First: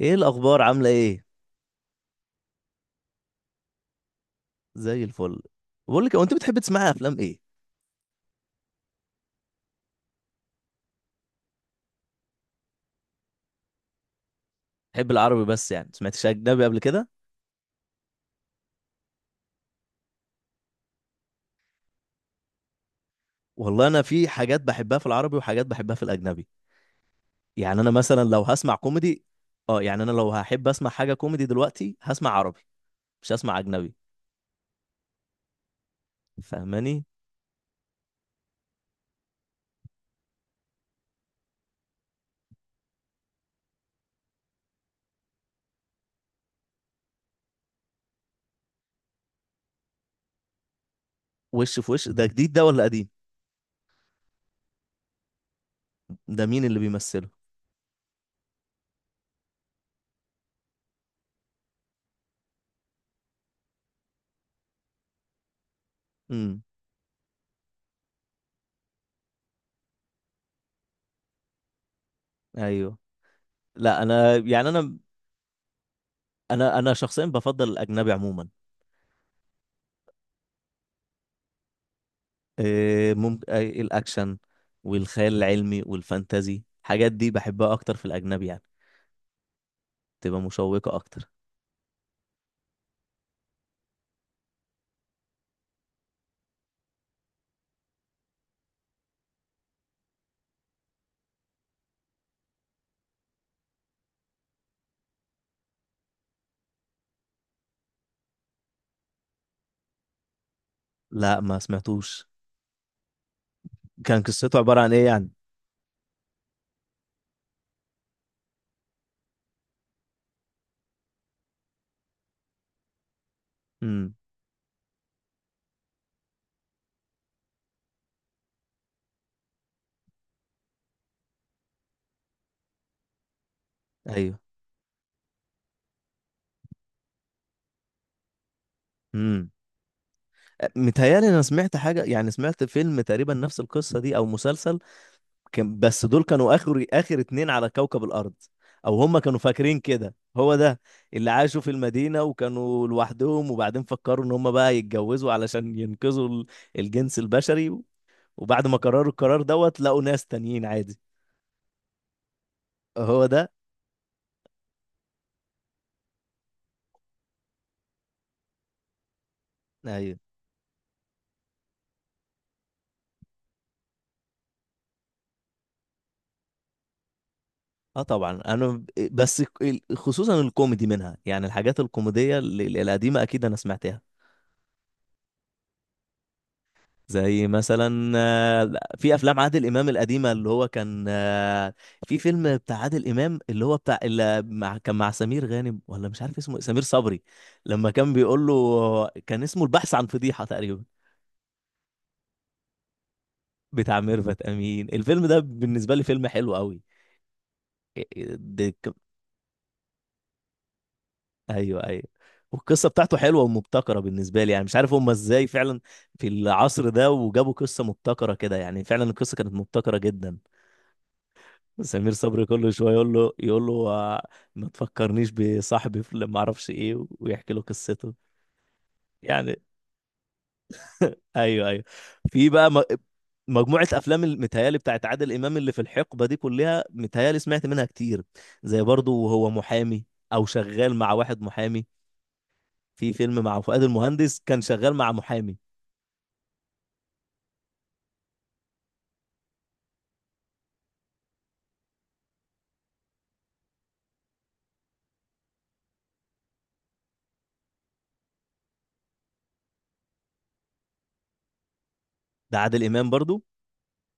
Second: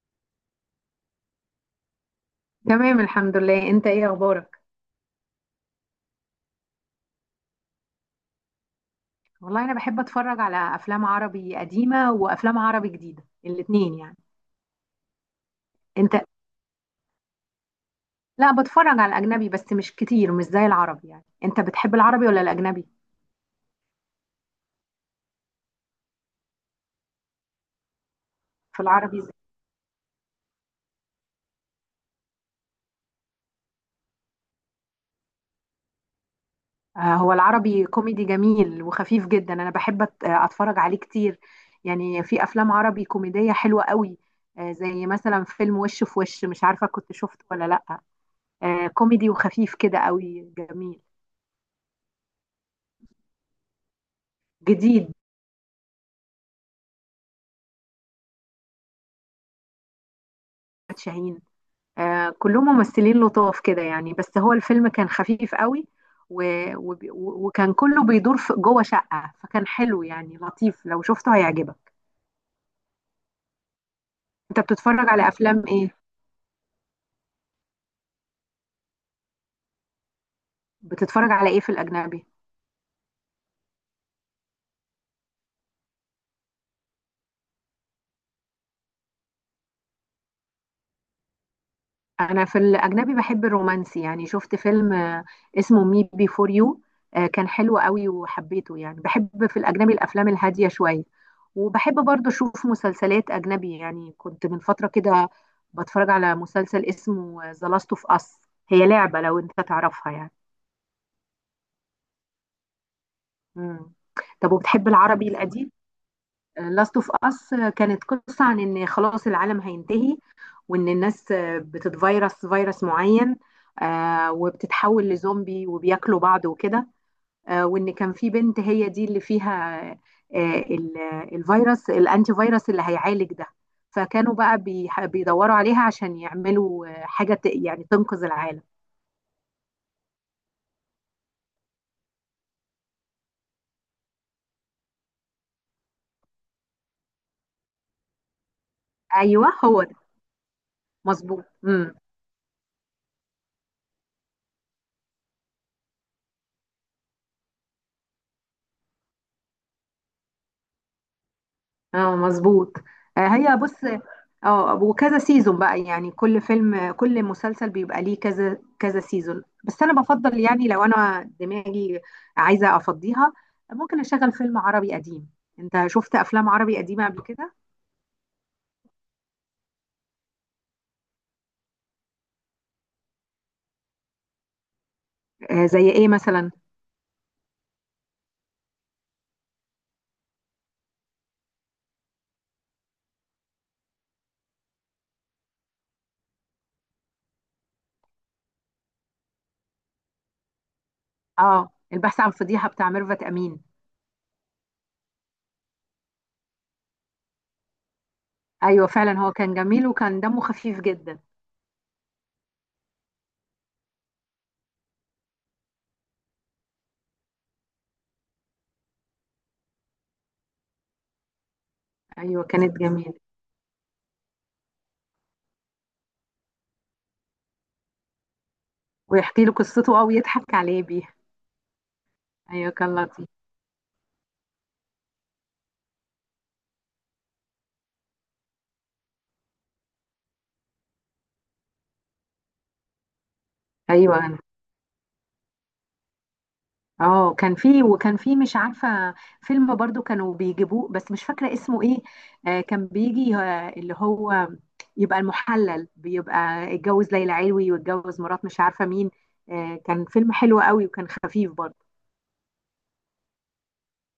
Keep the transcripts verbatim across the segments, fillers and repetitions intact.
ايه الاخبار عامله ايه؟ تمام، الحمد لله. انت ايه اخبارك؟ زي الفل. بقول لك، هو انت بتحب تسمعي افلام ايه؟ والله انا بحب اتفرج على افلام عربي قديمه وافلام عربي جديده، الاتنين يعني. بتحب العربي بس؟ يعني انت؟ سمعتش اجنبي قبل كده؟ لا، بتفرج على الاجنبي بس مش كتير، مش زي العربي يعني. انت بتحب العربي ولا الاجنبي؟ والله انا في حاجات بحبها في العربي وحاجات بحبها في الاجنبي. يعني انا مثلا لو هسمع في العربي كوميدي. زي. اه، يعني انا لو هحب اسمع حاجه كوميدي دلوقتي هسمع عربي، مش هسمع اجنبي. فاهماني؟ آه، هو العربي كوميدي جميل وخفيف جدا. انا بحب أت- اتفرج عليه كتير. يعني في افلام عربي كوميديه حلوه قوي. آه، زي مثلا فيلم وش في وش، مش عارفه كنت شفته ولا لا. آه، كوميدي وخفيف كده قوي، جميل. وش في وش ده جديد ده ولا قديم؟ جديد. ده مين اللي بيمثله؟ شاهين. آه، كلهم ممثلين لطاف كده يعني، بس هو الفيلم كان خفيف قوي. و... امم. و... وكان كله بيدور في جوه شقة، فكان حلو يعني، لطيف، لو شفته هيعجبك. ايوه. لا، انا انت يعني انا بتتفرج على افلام ايه؟ انا انا شخصيا بفضل الاجنبي عموما. بتتفرج على ايه في الاجنبي؟ ممكن الاكشن والخيال العلمي والفانتازي، الحاجات دي بحبها اكتر في الاجنبي، يعني تبقى مشوقة اكتر. انا في الاجنبي بحب الرومانسي. يعني شفت فيلم آه، اسمه مي بي فور يو. كان حلو قوي وحبيته. يعني بحب في الاجنبي الافلام الهاديه شويه. وبحب برضه اشوف مسلسلات اجنبي. يعني كنت من فتره كده بتفرج على مسلسل اسمه ذا لاست اوف اس. هي لعبه، لو انت تعرفها يعني. لا، ما سمعتوش. مم. كان طب، قصته عبارة وبتحب عن ايه يعني؟ العربي القديم؟ لاست اوف اس كانت قصة عن ان خلاص العالم هينتهي. وان الناس آه، بتتفيرس فيروس معين. امم. آه، وبتتحول لزومبي وبياكلوا بعض وكده. آه، وان كان في بنت هي دي اللي فيها. آه، ال- الفيروس الانتي فيروس اللي هيعالج ده. فكانوا ايوه. بقى بيح- بيدوروا عليها عشان يعملوا آه، حاجة ت- يعني تنقذ العالم. امم. متهيألي انا سمعت حاجة، يعني سمعت فيلم تقريبا نفس القصة دي او مسلسل. كان بس دول كانوا اخر اخر اتنين على كوكب الارض، او هم كانوا ايوه، فاكرين هو ده. كده. هو ده؟ اللي مظبوط. عاشوا في مم. المدينة وكانوا لوحدهم، وبعدين فكروا ان هم بقى يتجوزوا علشان ينقذوا ال- الجنس البشري. وبعد ما قرروا القرار دوت لقوا ناس تانيين عادي. اه، مظبوط. هو آه، ده. هي بص. اه، وكذا سيزون بقى يعني، كل فيلم كل مسلسل بيبقى ليه كذا كذا سيزون. بس انا ايوه. بفضل يعني، لو انا دماغي عايزة افضيها، ممكن اشغل فيلم عربي قديم. انت شفت افلام عربي قديمة قبل كده؟ اه طبعا، انا ب- بس ك- خصوصا الكوميدي منها، يعني الحاجات الكوميديه ال- ال- القديمه اكيد انا سمعتها. آه، زي ايه مثلا؟ زي مثلا آه، في افلام عادل امام القديمه، اللي هو كان آه، في فيلم بتاع عادل امام اللي هو بتاع اللي مع كان مع سمير غانم، ولا مش عارف اسمه إيه، سمير صبري. لما كان بيقول له، كان اسمه البحث عن فضيحه تقريبا. اه، البحث عن فضيحة بتاع ميرفت امين. بتاع ميرفت امين. الفيلم ده بالنسبه لي فيلم حلو قوي. ايوه، فعلا هو كان جميل وكان دمه خفيف جدا. ايوه ايوه. والقصه بتاعته حلوه ومبتكره بالنسبه لي، يعني مش عارف هم ازاي فعلا في العصر ده وجابوا قصه مبتكره كده، يعني فعلا القصه كانت مبتكره جدا. سمير ايوه، صبري كل كانت شويه يقول جميلة. له يقول له آه، ما تفكرنيش بصاحبي في ما اعرفش ايه، ويحكي له قصته. ويحكي له يعني قصته، او يضحك عليه بيها. ايوه ايوه. في بقى ايوه، م- كان لطيف. مجموعة أفلام المتهيالي بتاعت عادل إمام اللي في الحقبة دي، كلها متهيالي سمعت منها كتير. زي برضو وهو محامي، أو شغال مع واحد محامي. في فيلم مع فؤاد ايوه. المهندس كان شغال مع محامي. اه، كان في وكان في مش عارفة، فيلم برضو كانوا بيجيبوه بس مش فاكرة اسمه ايه. آه كان بيجي آه اللي هو، يبقى المحلل بيبقى. اتجوز ليلى علوي واتجوز مرات مش عارفة مين. آه كان فيلم حلو قوي وكان خفيف برضو. ده عادل امام برضو.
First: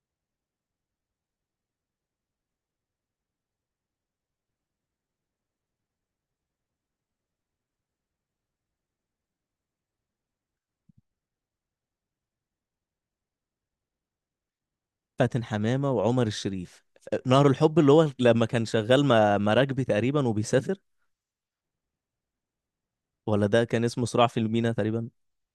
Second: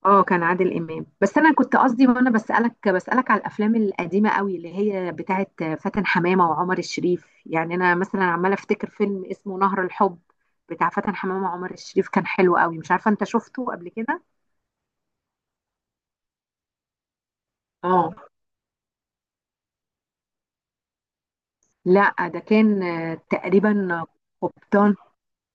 اه، كان عادل إمام. بس انا كنت قصدي وانا بسألك بسألك على الافلام القديمة قوي، اللي هي بتاعت فاتن حمامة وعمر الشريف يعني. انا مثلا عمالة افتكر فيلم اسمه نهر الحب، بتاع فاتن حمامة وعمر الشريف. كان حلو قوي، مش عارفة انت شفته قبل كده؟ فاتن حمامه وعمر الشريف. نهر الحب اللي هو اه، لما كان شغال مع مراكبي تقريبا وبيسافر؟ لا ده كان آه، ولا ده كان اسمه تقريبا. صراع في المينا قبطان. تقريبا.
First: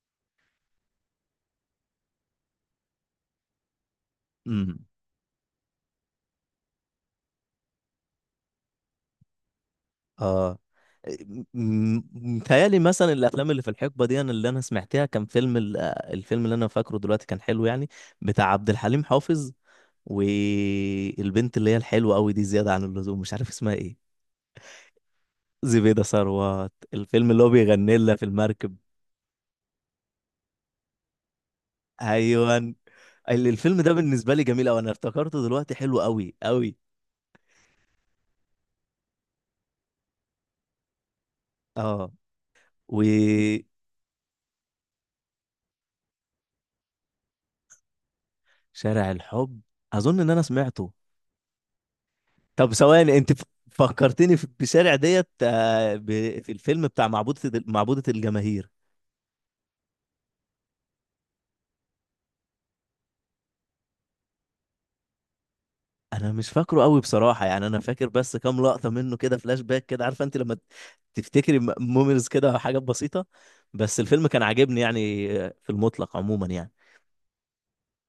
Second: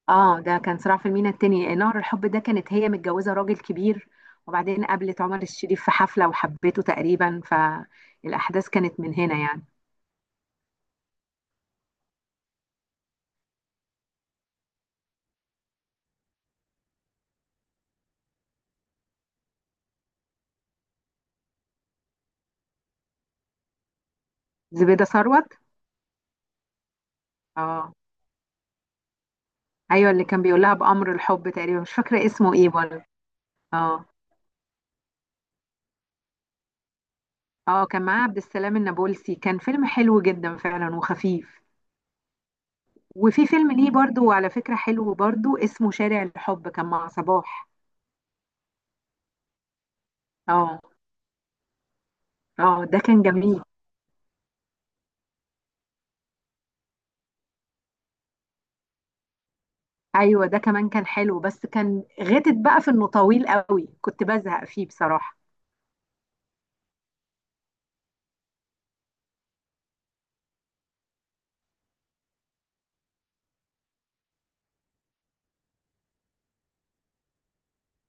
اه، ده كان صراع في المينا. التاني، نهر الحب ده، كانت هي متجوزة راجل كبير. وبعدين امم. قابلت عمر الشريف في حفلة وحبته تقريبا، فالأحداث كانت من هنا يعني. اه. م- متهيألي مثلا الافلام اللي في الحقبه دي أنا اللي انا سمعتها، كان فيلم ال- الفيلم اللي انا فاكره دلوقتي كان حلو، يعني بتاع عبد الحليم حافظ، والبنت اللي هي الحلوه قوي دي زياده عن اللزوم، مش عارف اسمها ايه. زبيدة ثروت. زبيده ثروت. الفيلم اللي هو اه. بيغني لها في المركب. ايوه، اللي كان بيقول لها بأمر الحب تقريبا، مش فاكرة اسمه ايوه. ايه ال- برضه. الفيلم ده اه. بالنسبه لي جميل قوي، انا افتكرته دلوقتي، حلو قوي قوي. اه، كان معاه عبد السلام النابلسي، كان فيلم حلو جدا فعلا وخفيف. اه. وفي وشارع فيلم ليه برضه، على فكرة، حلو برضه، اسمه شارع الحب كان مع صباح. الحب، اظن ان انا اه. سمعته. طب اه، ده ثواني كان انت ف- جميل. فكرتني في بشارع ديت، آه، ب- في الفيلم بتاع معبودة ال- معبودة الجماهير. ايوه، ده كمان كان حلو بس كان غتت بقى في انه طويل قوي، كنت بزهق فيه بصراحه. انا مش فاكره قوي بصراحه، يعني انا فاكر بس كام لقطه منه كده، فلاش باك كده، عارفه انت لما تفتكري مومنز كده، حاجات بسيطه. بس الفيلم كان عاجبني، يعني آه، في المطلق عموما يعني.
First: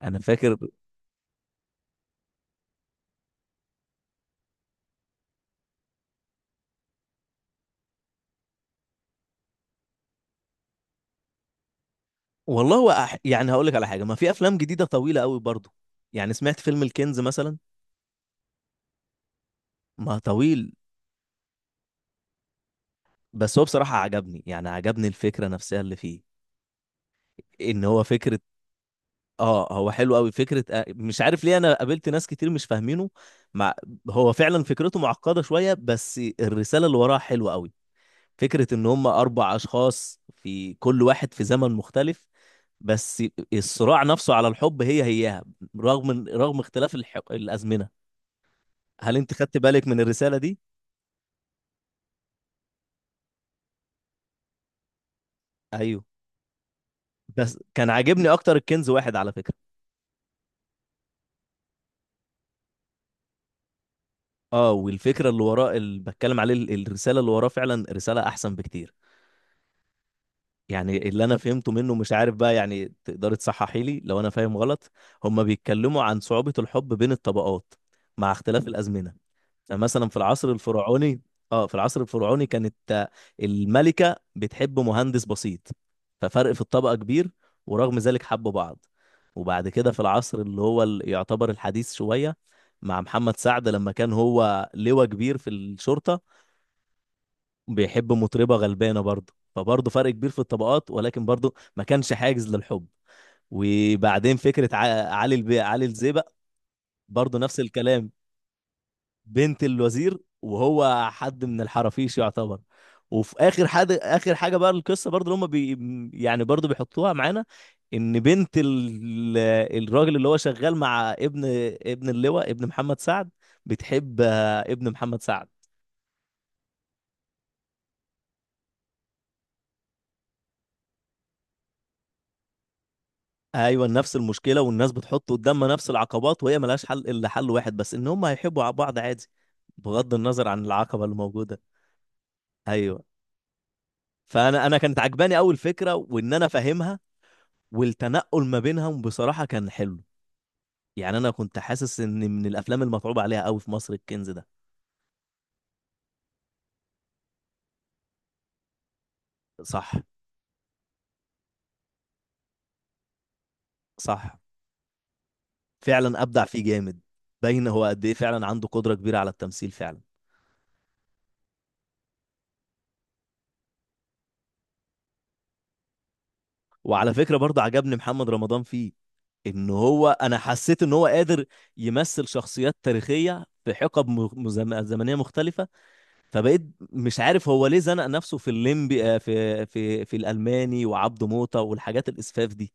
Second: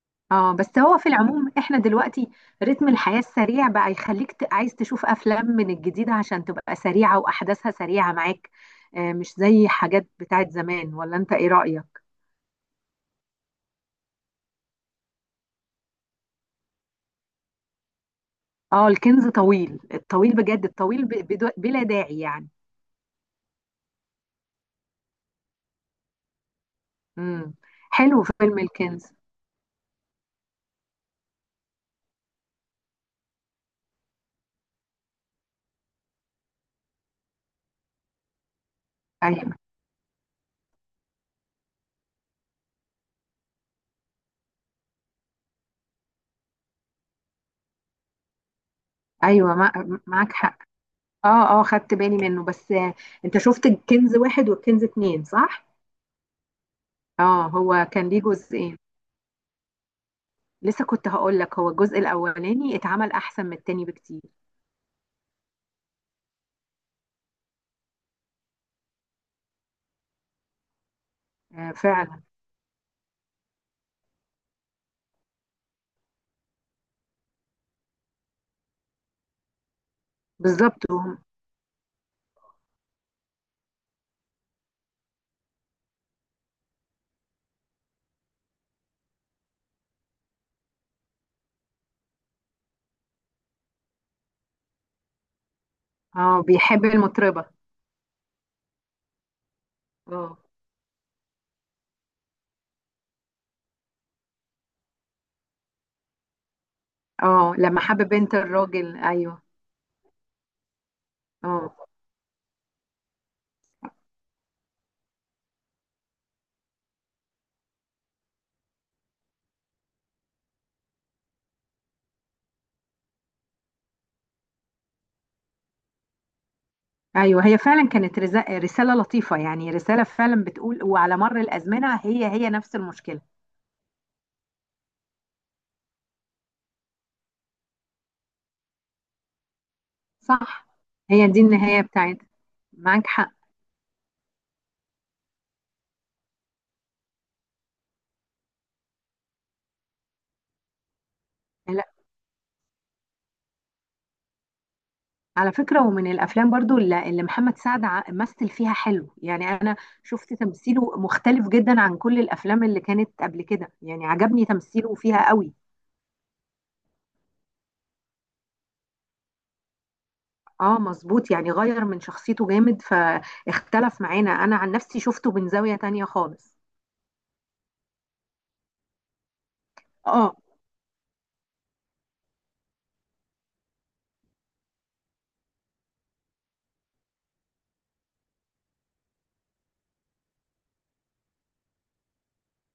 انا اه، فاكر. بس هو في العموم احنا دلوقتي رتم الحياه السريع بقى يخليك ت- عايز تشوف افلام من الجديده، عشان تبقى سريعه واحداثها سريعه معاك. آه، مش زي حاجات بتاعت زمان. ولا انت ايه رايك؟ والله هو أح... يعني هقول لك على حاجه، ما في افلام جديده طويله قوي برضو. يعني سمعت فيلم الكنز مثلا. اه، الكنز طويل، ما الطويل بجد، طويل. الطويل ب- بدو- بلا داعي يعني. بس هو بصراحه عجبني، يعني عجبني الفكره نفسها اللي فيه، امم. ان هو حلو فكره. فيلم الكنز. اه هو حلو قوي، فكره آه، مش عارف ليه انا قابلت ناس كتير مش فاهمينه. مع... هو فعلا فكرته معقده شويه، بس الرساله اللي وراها حلوه قوي. فكره ان هم ايوه، اربع اشخاص، في كل واحد في زمن مختلف. بس الصراع نفسه على الحب هي هيها، رغم رغم اختلاف الح... الازمنه. هل انت ايوه. خدت مع- بالك من معاك الرسالة دي؟ حق. اه، اه، خدت بالي منه، بس آه، انت شفت الكنز واحد والكنز اتنين، صح؟ ايوه. اه، بس هو كان كان ليه عاجبني اكتر جزئين. الكنز واحد على فكرة. لسه كنت هقول لك، هو الجزء الاولاني اتعمل احسن من التاني بكتير. اه، والفكرة اللي وراه، اللي بتكلم عليه ال- الرسالة اللي وراه، فعلا رسالة احسن بكتير. يعني اللي انا فهمته آه، منه، مش فعلا. عارف بقى، يعني تقدر تصححي لي لو انا فاهم غلط. هما بيتكلموا عن صعوبة الحب بين الطبقات مع اختلاف الازمنة. يعني مثلا في العصر بالظبط. وهم- الفرعوني. اه في العصر الفرعوني كانت آه، الملكة بتحب مهندس بسيط، ففرق في الطبقة كبير، ورغم ذلك حبوا بعض. وبعد كده في العصر اللي هو ال- يعتبر الحديث شوية، مع محمد سعد لما كان هو لواء كبير في الشرطة، اه، بيحب المطربة. بيحب مطربة غلبانة برضه، فبرضه فرق كبير اه، في الطبقات، ولكن برضه ما كانش حاجز للحب. وبعدين فكرة ع- علي البي علي الزيبق، برضه اه، نفس لما حب الكلام. بنت الراجل، ايوه. بنت الوزير وهو حد من اه، الحرافيش يعتبر. وفي اخر حد، اخر حاجه بقى القصه برضو اللي هم بي، يعني برضو بيحطوها معانا، ان بنت ال... الراجل اللي هو شغال مع ابن، ابن اللواء ابن محمد سعد، بتحب آه، ابن محمد سعد. ايوه، هي فعلا كانت رز- رسالة لطيفة يعني، رسالة فعلا بتقول وعلى مر الازمنة هي هي نفس المشكلة. ايوه نفس المشكله، والناس بتحط قدامها نفس العقبات، وهي ملهاش حل الا حل واحد بس، ان هم هيحبوا بعض عادي بغض النظر عن صح. العقبه اللي هي دي موجوده. النهاية بتاعتها. ايوه. معاك حق. فانا انا كانت عجباني اول فكره، وان انا فاهمها. والتنقل ما بينهم بصراحة كان حلو. يعني أنا كنت لا، حاسس إن من الأفلام المتعوب عليها قوي في مصر الكنز ده. على فكرة، ومن الأفلام برضو اللي اللي محمد سعد ع- مثل فيها حلو يعني. أنا صح. شفت تمثيله مختلف جدا عن كل الأفلام اللي كانت قبل كده يعني، صح، عجبني تمثيله فيها قوي. فعلا أبدع فيه جامد. باين هو قد إيه فعلا عنده قدرة كبيرة على التمثيل فعلا. اه، مظبوط، يعني غير من شخصيته جامد، فاختلف معانا. أنا عن نفسي شفته من زاوية تانية خالص. وعلى فكرة برضه عجبني محمد رمضان فيه، إن هو، اه. أنا حسيت إن هو قادر يمثل شخصيات تاريخية في حقب م- مزم- زمنية مختلفة. فبقيت مش عارف هو ليه زنق نفسه في الليمبي، آه، في في في الألماني وعبده موتة والحاجات الإسفاف دي،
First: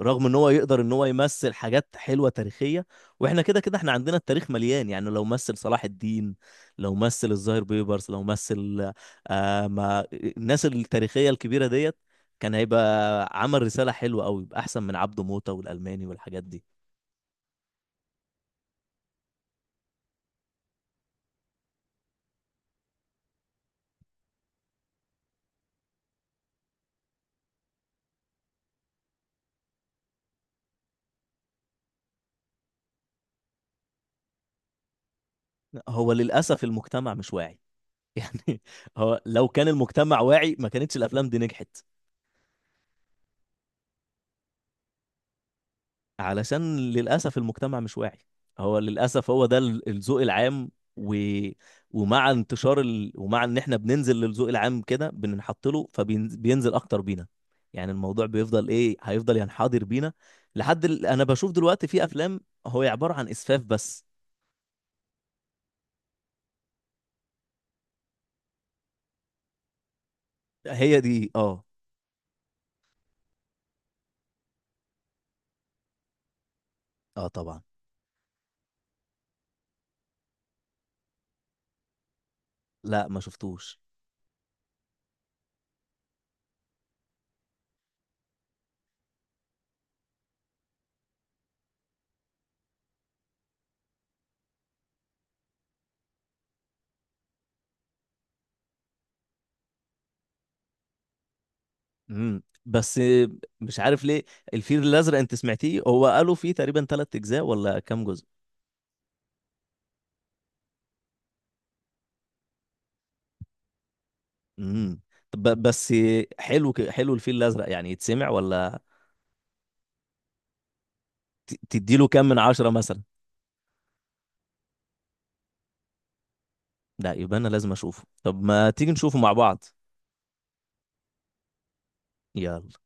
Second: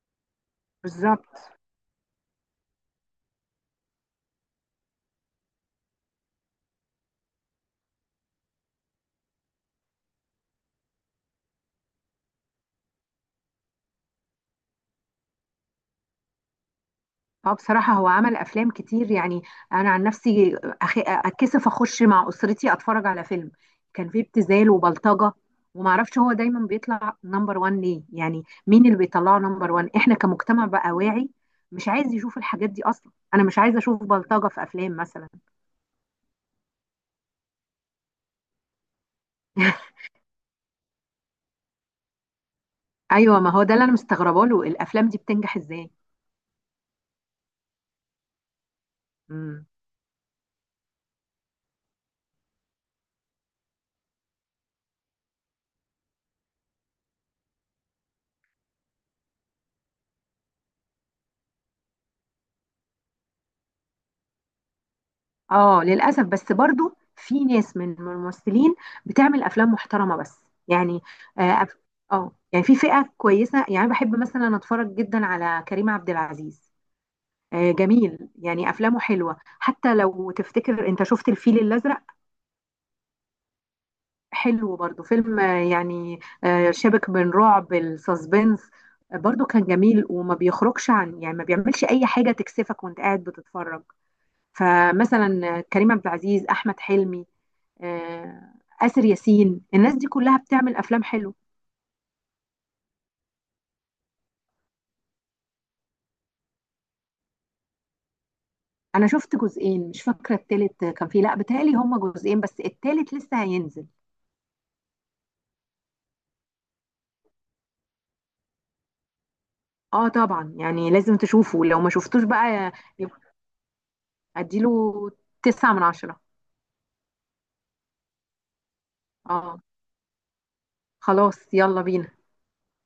رغم ان هو يقدر ان هو بالظبط. يمثل حاجات حلوه تاريخيه. واحنا كده كده احنا عندنا التاريخ مليان، يعني لو مثل صلاح الدين، لو مثل الظاهر بيبرس، لو مثل آه ما الناس التاريخيه الكبيره ديت، كان هيبقى عمل رساله حلوه قوي، يبقى احسن من عبده موته والالماني والحاجات دي. اه، بصراحة هو عمل أفلام كتير يعني. أنا عن نفسي أخ- أتكسف أخش مع أسرتي أتفرج على فيلم كان فيه ابتذال وبلطجة. ومعرفش هو دايما بيطلع نمبر وان ليه يعني، مين اللي بيطلعه نمبر وان؟ إحنا كمجتمع بقى واعي، مش عايز يشوف الحاجات دي أصلا. أنا مش عايزة أشوف بلطجة في أفلام مثلا. هو للاسف المجتمع مش واعي يعني هو لو كان المجتمع واعي ما كانتش الافلام دي نجحت. أيوة، ما هو ده اللي أنا مستغربة له، الأفلام دي بتنجح إزاي؟ علشان للأسف المجتمع مش واعي. هو للأسف هو ده مم. ال- الذوق العام. و... ومع انتشار ال... ومع ان احنا بننزل للذوق العام كده بننحط له، فبينزل اكتر بينا. يعني الموضوع بيفضل ايه، هيفضل ينحدر بينا لحد ال... انا بشوف دلوقتي في افلام هو عبارة عن اسفاف بس. اه، للاسف. بس برضو في ناس من من الممثلين بتعمل افلام محترمه بس هي يعني. دي اه. اه، أف- آه، يعني في فئه كويسه يعني. بحب مثلا اتفرج جدا على كريم عبد العزيز. اه طبعا. آه جميل يعني، افلامه حلوه. حتى لو تفتكر، انت شفت الفيل الازرق؟ لا، ما شفتوش. حلو برضو فيلم، آه، يعني آه شبك بين رعب السسبنس. آه، برضو كان جميل وما بيخرجش عن يعني ما بيعملش اي حاجه تكسفك وانت قاعد بتتفرج. فمثلا آه، كريم عبد العزيز، احمد حلمي، آه، آسر ياسين. الناس دي كلها بتعمل افلام حلو. امم. بس مش عارف ليه. الفيل الازرق انت سمعتيه؟ هو قالوا فيه تقريبا ثلاث اجزاء ولا كام جزء؟ انا شفت جزئين، مش فاكره التالت كان فيه، لا بتهيألي هما جزئين بس التالت لسه هينزل. امم. طب بس، حلو ك- حلو الفيل الازرق يعني، يتسمع ولا؟ اه، طبعا يعني لازم ت- تشوفه لو ما تديله شفتوش كام من عشرة بقى. مثلا؟ يبقى اديله تسعة من عشرة. لا يبقى انا لازم اشوفه. طب ما تيجي نشوفه مع اه، بعض؟ خلاص، يلا بينا. يلا.